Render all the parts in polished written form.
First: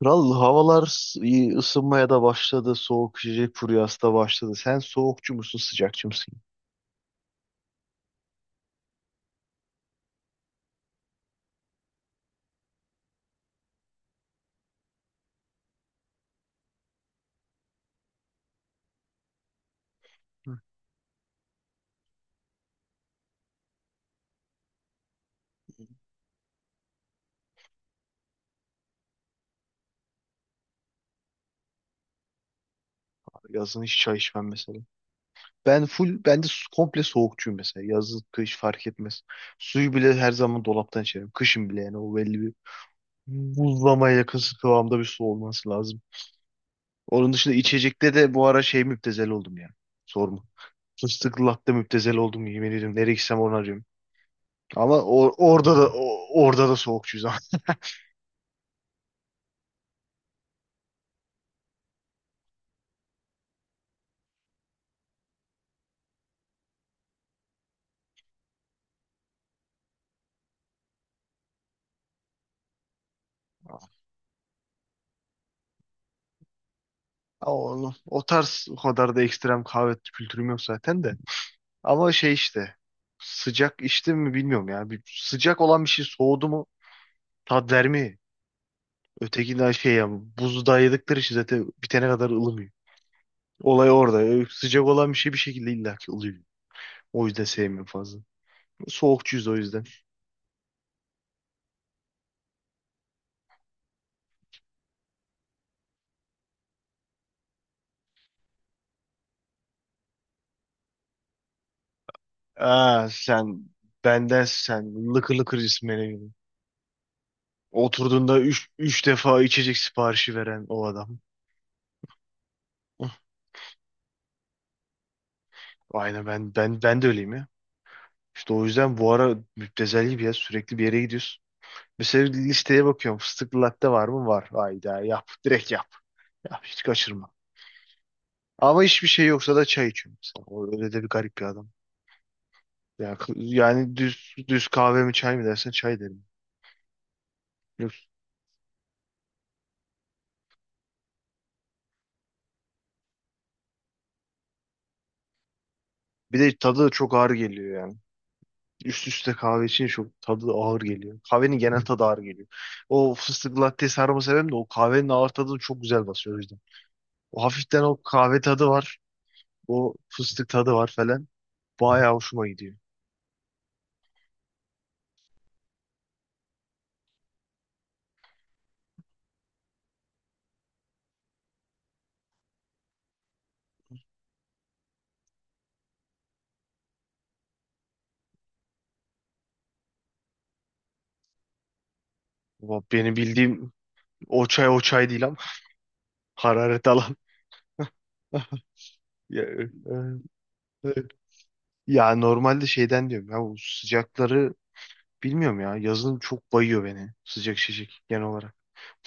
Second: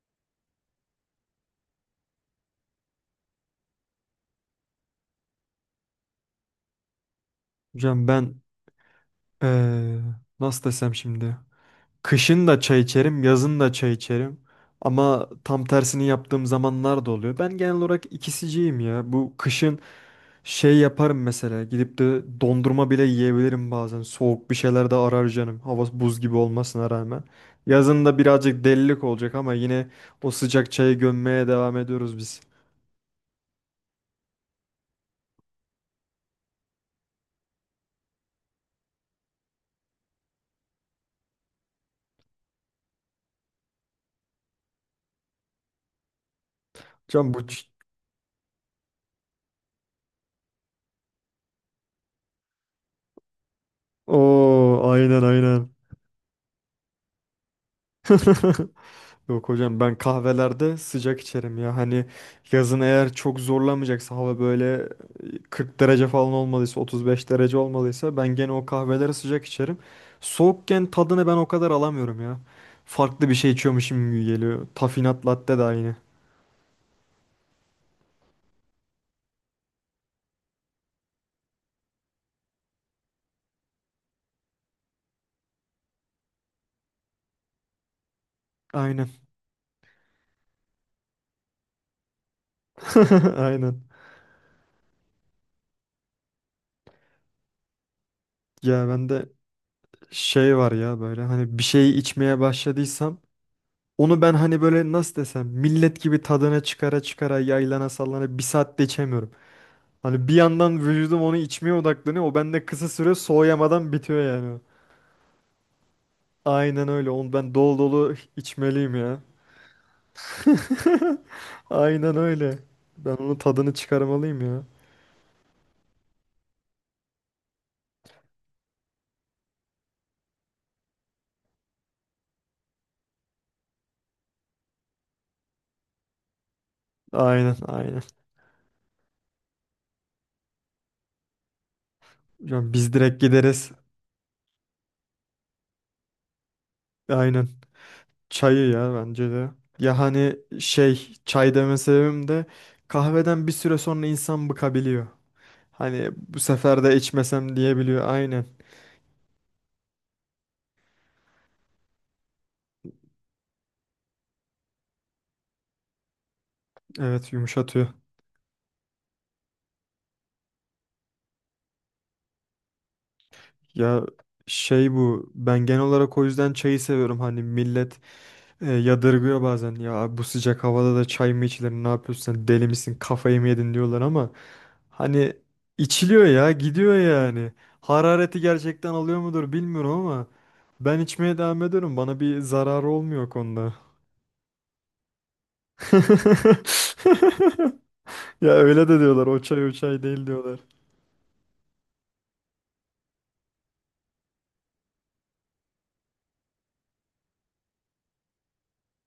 Kral havalar iyi ısınmaya da başladı. Soğuk içecek furyası da başladı. Sen soğukçu musun, sıcakçı mısın? Hocam ben eee, nasıl desem şimdi. Kışın da çay içerim, yazın da çay içerim. Ama tam tersini yaptığım zamanlar da oluyor. Ben genel olarak ikisiciyim ya. Bu kışın şey yaparım mesela. Gidip de dondurma bile yiyebilirim bazen. Soğuk bir şeyler de arar canım. Hava buz gibi olmasına rağmen. Yazın da birazcık delilik olacak ama yine o sıcak çayı gömmeye devam ediyoruz biz. Yazın hiç çay içmem mesela. Ben full, komple soğukçuyum mesela. Yaz, kış fark etmez. Suyu bile her zaman dolaptan içerim. Kışın bile yani o belli bir buzlamaya yakın kıvamda bir su olması lazım. Onun Hocam bu... dışında ç- içecekte de bu ara şey müptezel oldum ya. Sorma. Fıstıklı latte müptezel oldum, yemin ediyorum. Nereye gitsem onu arıyorum. Oo, Ama aynen aynen. Orada da soğukçuyuz ama. Yok hocam ben kahvelerde sıcak içerim ya. Hani yazın eğer çok zorlamayacaksa hava böyle 40 derece falan olmalıysa 35 derece olmalıysa ben gene o kahveleri sıcak içerim. Soğukken tadını ben o kadar alamıyorum ya. Farklı bir şey içiyormuşum gibi geliyor. Tafinat latte de aynı. Oğlum, o tarz o kadar da ekstrem kahve kültürüm yok zaten de. Ama şey işte, sıcak içtim mi bilmiyorum ya. Bir, sıcak olan bir şey soğudu mu tat vermiyor. Aynen. Ötekinden şey, yani buzu dayadıkları için zaten bitene kadar ılımıyor. Aynen. Olay orada. Sıcak olan bir şey bir şekilde illaki ılıyor. O yüzden sevmiyorum fazla. Ya bende Soğukçuyuz o yüzden. şey var ya böyle hani bir şey içmeye başladıysam onu ben hani böyle nasıl desem millet gibi tadına çıkara çıkara yaylana sallana bir saatte içemiyorum. Hani bir yandan vücudum onu içmeye odaklanıyor. O bende kısa Aa süre sen soğuyamadan bitiyor benden yani. sen lıkır lıkır cismene gibi. Aynen öyle. Onu ben dolu dolu Oturduğunda içmeliyim üç ya. defa içecek siparişi veren o adam. Aynen öyle. Ben Hıh, onun tadını çıkarmalıyım ya. aynen ben de öyleyim ya. İşte o yüzden bu ara müptezel gibi ya, sürekli bir yere gidiyoruz. Mesela listeye bakıyorum, fıstıklı latte var mı? Var. Hayda yap, direkt yap. Ya hiç kaçırma. Aynen aynen. Ama hiçbir şey yoksa da çay içiyorum mesela. O öyle de bir garip bir adam. Ya biz Ya, direkt gideriz. yani düz kahve mi çay mı dersen çay derim. Aynen. Yok. Çayı ya bence de. Ya hani şey çay deme sebebim de kahveden bir süre sonra insan bıkabiliyor. Hani Bir bu de sefer tadı da de çok ağır içmesem geliyor yani. diyebiliyor. Aynen. Üst üste kahve için çok tadı ağır geliyor. Kahvenin genel tadı ağır geliyor. O fıstıklı latte sarma sebebim de o kahvenin ağır tadını çok güzel basıyor o yüzden. Evet O hafiften yumuşatıyor. o kahve tadı var. O fıstık tadı var falan. Bayağı hoşuma gidiyor. Ya şey bu ben genel olarak o yüzden çayı seviyorum hani millet yadırgıyor bazen ya abi bu sıcak havada da çay mı içilir ne yapıyorsun sen deli misin kafayı mı yedin diyorlar ama hani içiliyor ya gidiyor yani harareti gerçekten alıyor mudur bilmiyorum ama ben içmeye devam ediyorum bana bir Ama zararı benim olmuyor o bildiğim konuda. o çay o çay değil ama hararet alan. Ya öyle de diyorlar o Ya, çay o çay değil diyorlar. e, e. Ya normalde şeyden diyorum ya, bu sıcakları bilmiyorum ya, yazın çok bayıyor beni sıcak şişik genel olarak.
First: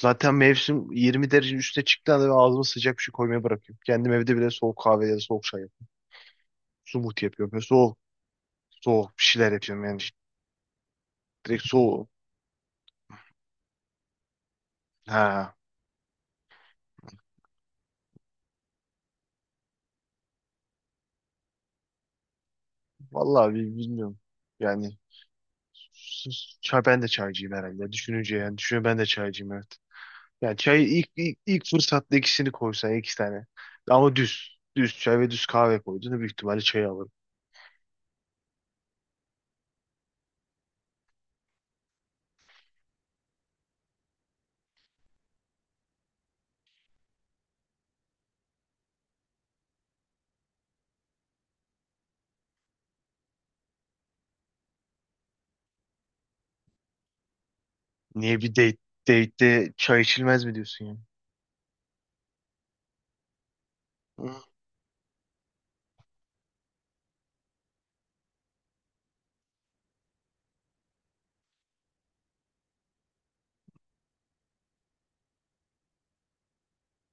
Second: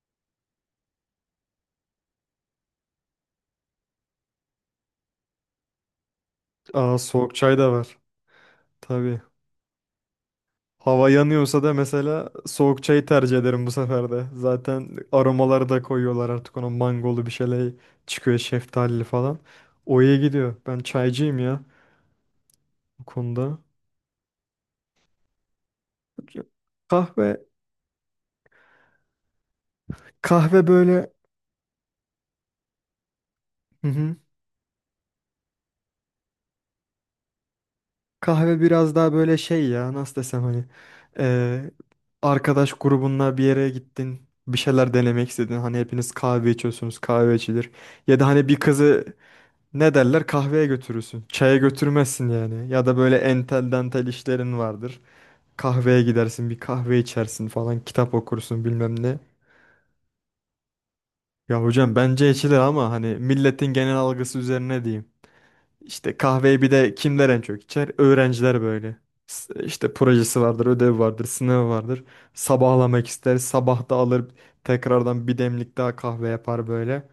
Zaten mevsim 20 derece üstüne çıktığında anda ben ağzıma sıcak bir şey koymayı bırakıyorum. Kendim evde bile soğuk kahve ya da soğuk çay yapıyorum. Aa Smoothie soğuk yapıyorum. çay Böyle da var soğuk tabii. bir şeyler yapıyorum yani, Hava yanıyorsa direkt da soğuk. mesela soğuk çayı tercih ederim bu sefer de. Zaten Ha, aromaları da koyuyorlar artık ona mangolu bir şeyler çıkıyor şeftalili falan. O iyi gidiyor. Ben çaycıyım ya bu vallahi konuda. Bilmiyorum. Yani çay, ben de Kahve çaycıyım herhalde. Düşününce, yani düşünüyorum, ben de çaycıyım evet. Yani kahve çayı böyle. İlk fırsatta ikisini koysan iki tane. Hı hı. Ama düz. Düz çay ve düz kahve koyduğunda büyük ihtimalle çayı alırım. Kahve biraz daha böyle şey ya nasıl desem hani eee, arkadaş grubunla bir yere gittin bir şeyler denemek istedin. Hani hepiniz kahve içiyorsunuz kahve içilir. Ya da hani bir kızı ne derler kahveye götürürsün. Çaya götürmezsin yani. Ya da böyle entel dantel işlerin vardır. Kahveye gidersin bir kahve içersin falan kitap Niye, okursun bilmem ne. date'de çay içilmez mi diyorsun yani? Ya hocam bence içilir ama hani milletin genel Hı. algısı üzerine diyeyim. İşte kahveyi bir de kimler en çok içer? Öğrenciler böyle. İşte projesi vardır, ödev vardır, sınav vardır. Sabahlamak ister, sabah da alır tekrardan bir demlik daha kahve yapar böyle.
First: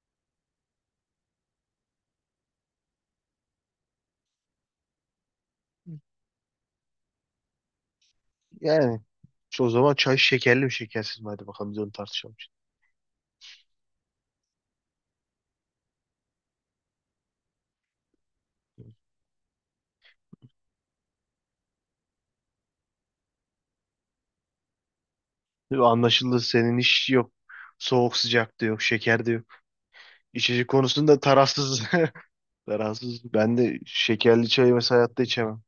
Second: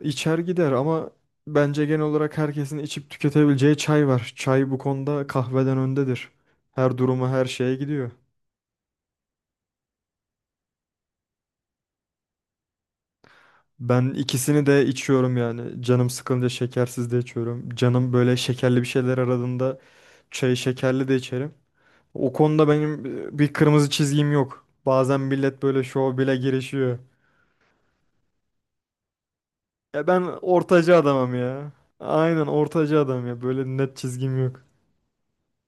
İçer gider ama bence genel olarak herkesin içip tüketebileceği çay var. Çay bu konuda kahveden öndedir. Her duruma her şeye gidiyor. Yani işte o zaman çay şekerli mi şekersiz mi? Hadi bakalım biz onu tartışalım. Ben ikisini de içiyorum yani. Canım sıkılınca şekersiz de içiyorum. Canım böyle şekerli bir şeyler aradığında çayı şekerli de içerim. O konuda benim bir kırmızı çizgim yok. Bazen millet Şimdi böyle şov bile anlaşıldı, senin girişiyor. iş yok. Soğuk sıcak da yok. Şeker de yok. Ya ben İçecek ortacı konusunda adamım ya. tarafsız. Aynen ortacı adam Tarafsız. ya. Ben Böyle de net çizgim şekerli yok. çayı mesela hayatta içemem.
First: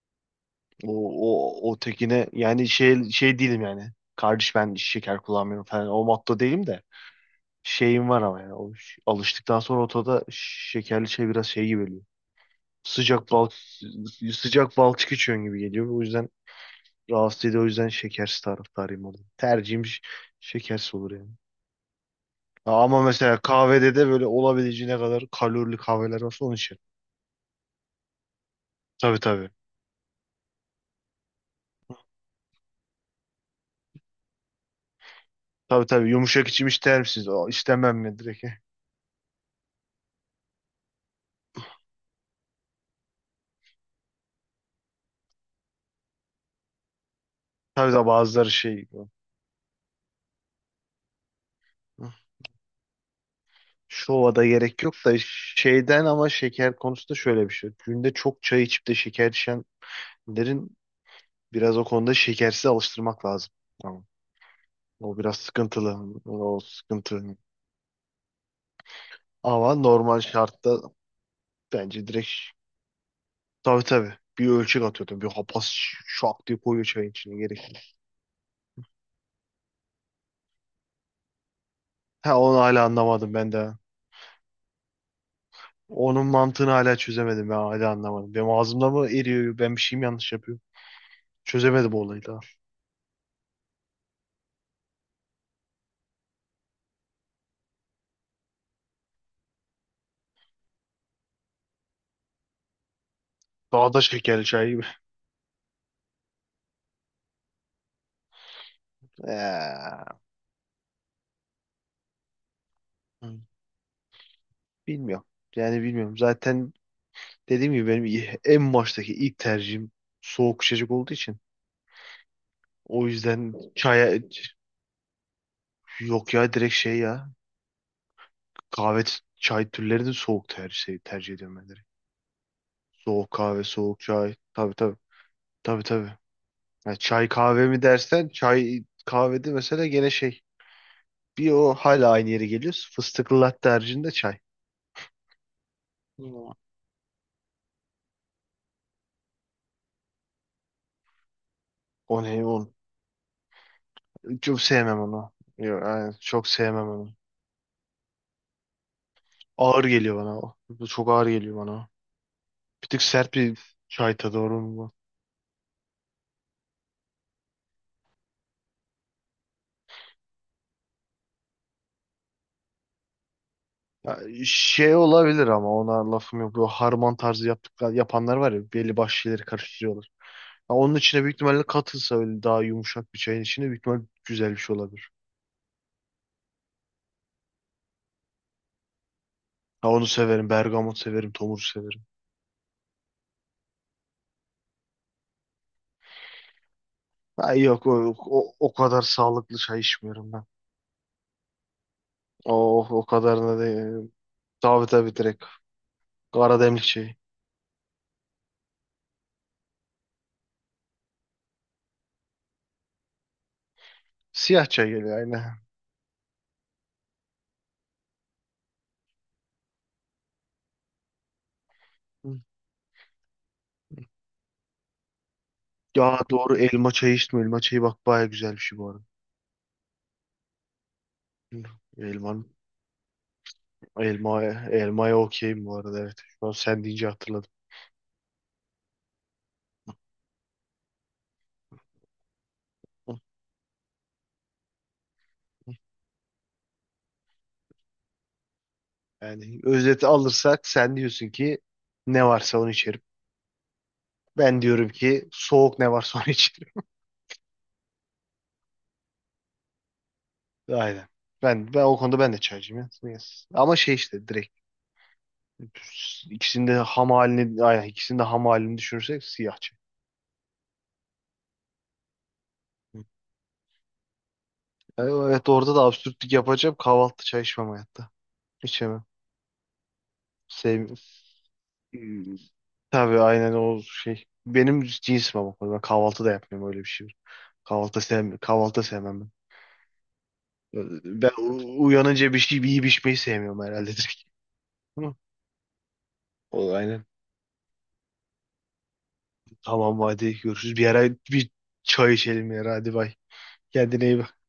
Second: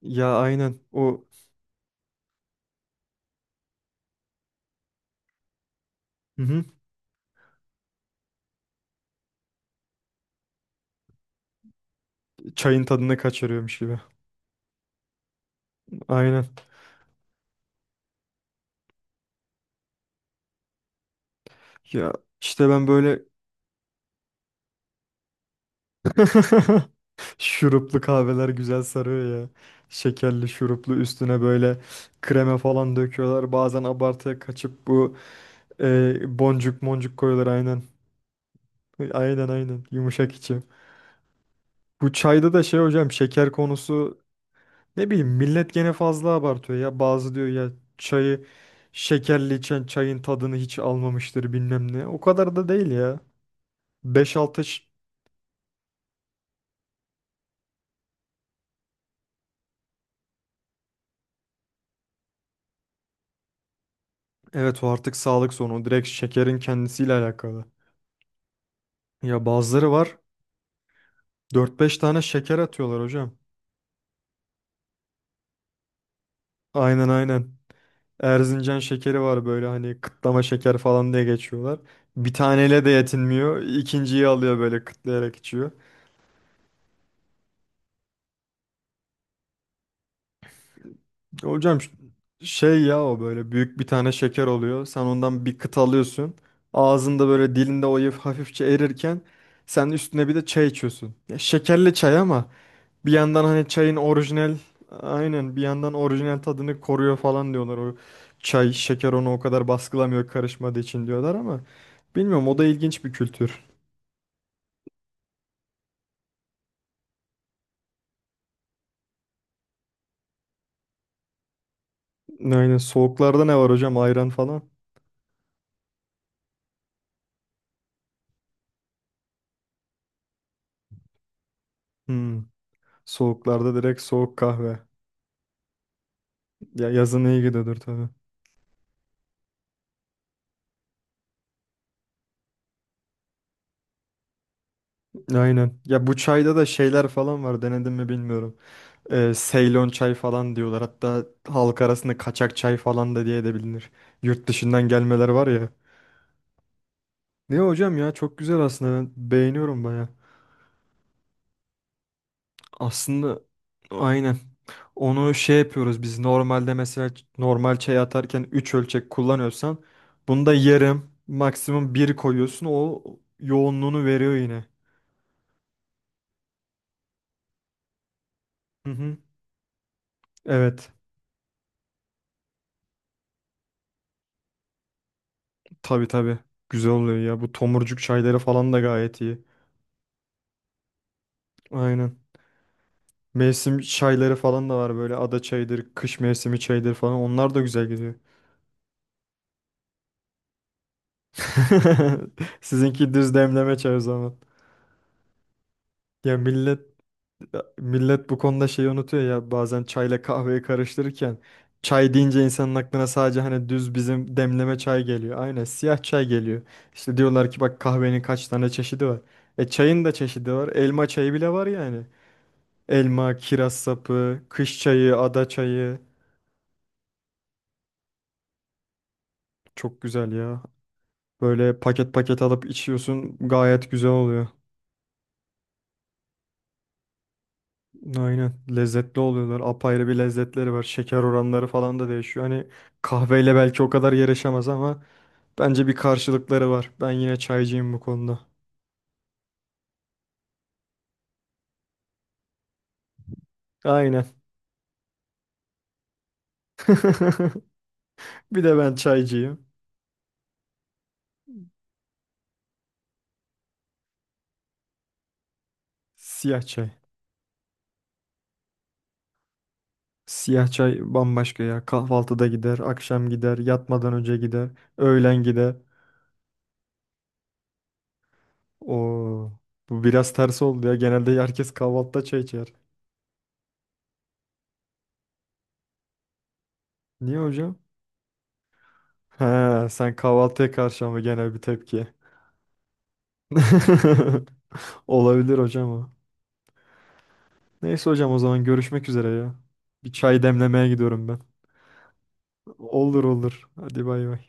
Ya aynen O, o. o tekine yani şey, şey değilim yani. Kardeş ben şeker kullanmıyorum falan. O motto Hı hı. değilim de. Şeyim var ama yani. O, alıştıktan sonra otoda şekerli şey biraz şey gibi geliyor. Çayın tadını Sıcak bal kaçırıyormuş gibi. Sıcak balçık içiyorsun gibi geliyor. O yüzden Aynen. rahatsız ediyor. O yüzden şekersiz taraftarıyım orada. Tercihim şekersiz olur yani. Ya işte Ha, ben ama böyle. mesela kahvede de böyle olabileceğine kadar kalorili kahveler olsa onu içerim. Şuruplu kahveler güzel Tabii sarıyor ya. tabii. Şekerli şuruplu üstüne böyle krema falan döküyorlar. Bazen abartıya kaçıp bu Tabii tabii. Yumuşak içim boncuk ister moncuk misiniz? Aa, koyuyorlar aynen. İstemem mi direkt? Aynen aynen yumuşak içi. Bu çayda da şey hocam şeker konusu ne bileyim millet gene fazla abartıyor ya. Bazı diyor ya Tabii de çayı bazıları şey. şekerli içen çayın tadını hiç almamıştır bilmem ne. O kadar da değil ya. Şova Beş da altı. gerek yok da şeyden, ama şeker konusunda şöyle bir şey. Günde çok çay içip de şeker içenlerin biraz o konuda şekersiz alıştırmak lazım. Tamam. Evet o artık O biraz sağlık sorunu. sıkıntılı. Direkt şekerin O kendisiyle sıkıntı. alakalı. Ya Ama bazıları var normal şartta dört beş bence tane direkt, şeker atıyorlar hocam. tabii tabii, bir ölçek atıyordum. Bir hapaz şak diye koyuyor Aynen çayın içine, aynen. gerek yok. Erzincan şekeri var böyle hani kıtlama şeker falan diye geçiyorlar. Bir Ha onu hala taneyle de anlamadım ben yetinmiyor. de. İkinciyi alıyor böyle kıtlayarak içiyor. Onun mantığını hala çözemedim, ben hala anlamadım. Benim ağzımda mı eriyor? Ben bir şey mi yanlış yapıyorum? Hocam ş- Çözemedim o olayı daha. Şey ya o böyle büyük bir tane şeker oluyor. Sen ondan bir kıt alıyorsun. Ağzında böyle dilinde o hafifçe erirken sen üstüne bir de çay içiyorsun. Ya şekerli çay ama bir yandan hani Daha çayın da şekerli orijinal çay gibi. aynen bir yandan orijinal tadını koruyor falan diyorlar. O çay şeker onu o kadar baskılamıyor karışmadığı için diyorlar ama bilmiyorum o da ilginç bir Eee. kültür. Bilmiyorum. Yani bilmiyorum. Zaten dediğim gibi benim, en baştaki ilk tercihim soğuk içecek olduğu için. Aynen O soğuklarda yüzden ne var hocam çaya, ayran falan? yok ya, direkt şey ya, kahve çay türleri de soğuk tercih şey, tercih ediyorum ben direkt. Hmm. Soğuk kahve, Soğuklarda soğuk direkt çay. soğuk Tabii kahve. tabii. Tabii tabii. Ya Ya yazın çay iyi kahve gidiyordur mi tabii. dersen, çay kahvede mesela gene şey, bir o hala aynı yere geliyoruz. Fıstıklı latte haricinde çay. Aynen. Ya bu Hmm. çayda da şeyler falan var denedim mi bilmiyorum. Seylon çay falan diyorlar. Hatta halk arasında O ne? kaçak O, çay falan da diye de bilinir. Yurt çok dışından sevmem gelmeler onu. var ya. Yok, aynen, çok sevmem onu. Ne hocam ya çok güzel aslında ben beğeniyorum Ağır baya. geliyor bana o. Bu çok ağır geliyor bana. Bir tık sert Aslında bir çayta aynen. doğru mu bu? Onu şey yapıyoruz biz normalde mesela normal çay atarken 3 ölçek kullanıyorsan bunda yarım maksimum bir koyuyorsun o yoğunluğunu Ya, veriyor yine. şey olabilir ama ona lafım yok. Bu harman tarzı yaptıklar, yapanlar var ya, Hı belli başlı hı. şeyleri karıştırıyorlar. Ha, Evet. onun içine büyük ihtimalle katılsa öyle, daha yumuşak bir çayın içine büyük ihtimalle güzel bir şey olabilir. Tabii tabii. Güzel oluyor ya. Bu tomurcuk çayları falan da gayet iyi. Ha, onu severim. Bergamot severim. Tomur severim. Aynen. Mevsim çayları falan da var böyle ada çayıdır, kış mevsimi çayıdır falan. Ha, Onlar da yok güzel gidiyor. o kadar sağlıklı çay içmiyorum ben. O Sizinki düz kadarına demleme çay o da zaman. tabii tabii direkt. Ya Kara millet demlik çayı. millet bu konuda şeyi unutuyor ya bazen çayla kahveyi karıştırırken çay deyince insanın aklına sadece hani düz bizim Siyah demleme çay çay geliyor geliyor. aynen. Aynen siyah çay geliyor. İşte diyorlar ki bak kahvenin kaç tane çeşidi var. E çayın da çeşidi var. Elma çayı bile var yani. Hı. Elma, kiraz sapı, kış çayı, ada çayı. Ya doğru, elma çayı içtim. Elma çayı bak baya güzel bir şey bu arada. Çok güzel ya. Böyle paket paket Elman, alıp içiyorsun gayet güzel oluyor. Elmaya okeyim bu arada evet. Şu an sen deyince hatırladım. Aynen. Lezzetli oluyorlar. Apayrı bir lezzetleri var. Şeker oranları falan da değişiyor. Hani kahveyle belki o kadar yarışamaz ama bence bir karşılıkları var. Ben yine çaycıyım bu konuda. Yani özeti alırsak sen diyorsun ki ne varsa onu içerim. Aynen. Ben diyorum ki soğuk ne varsa onu içerim. Bir de ben çaycıyım. Aynen. Ben o konuda ben de çaycıyım ya. Yes. Ama şey işte direkt Siyah ikisinin de çay. ham halini, aynen, ikisinin de ham halini düşünürsek siyah çay. Siyah çay bambaşka ya. Kahvaltıda gider, Hı. akşam gider, yatmadan önce gider, öğlen Evet, gider. orada da absürtlük yapacağım. Kahvaltı çay içmem hayatta. İçemem. Oo, bu biraz ters oldu ya. Sevmiyorum. Genelde herkes kahvaltıda çay içer. Tabii aynen o şey. Benim cinsim ama. Ben kahvaltı da yapmıyorum öyle bir şey. Niye hocam? Kahvaltı sevmem. Kahvaltı sevmem ben. He, sen kahvaltıya karşı ama Ben genel bir tepki. uyanınca bir şey bir yiyip içmeyi sevmiyorum herhalde direkt. Ama Olabilir hocam o. O aynen. Neyse hocam o zaman görüşmek üzere ya. Tamam Bir hadi çay görüşürüz. Bir demlemeye ara gidiyorum ben. bir çay içelim ya. Hadi bay. Olur olur. Kendine Hadi iyi bay bak. bay.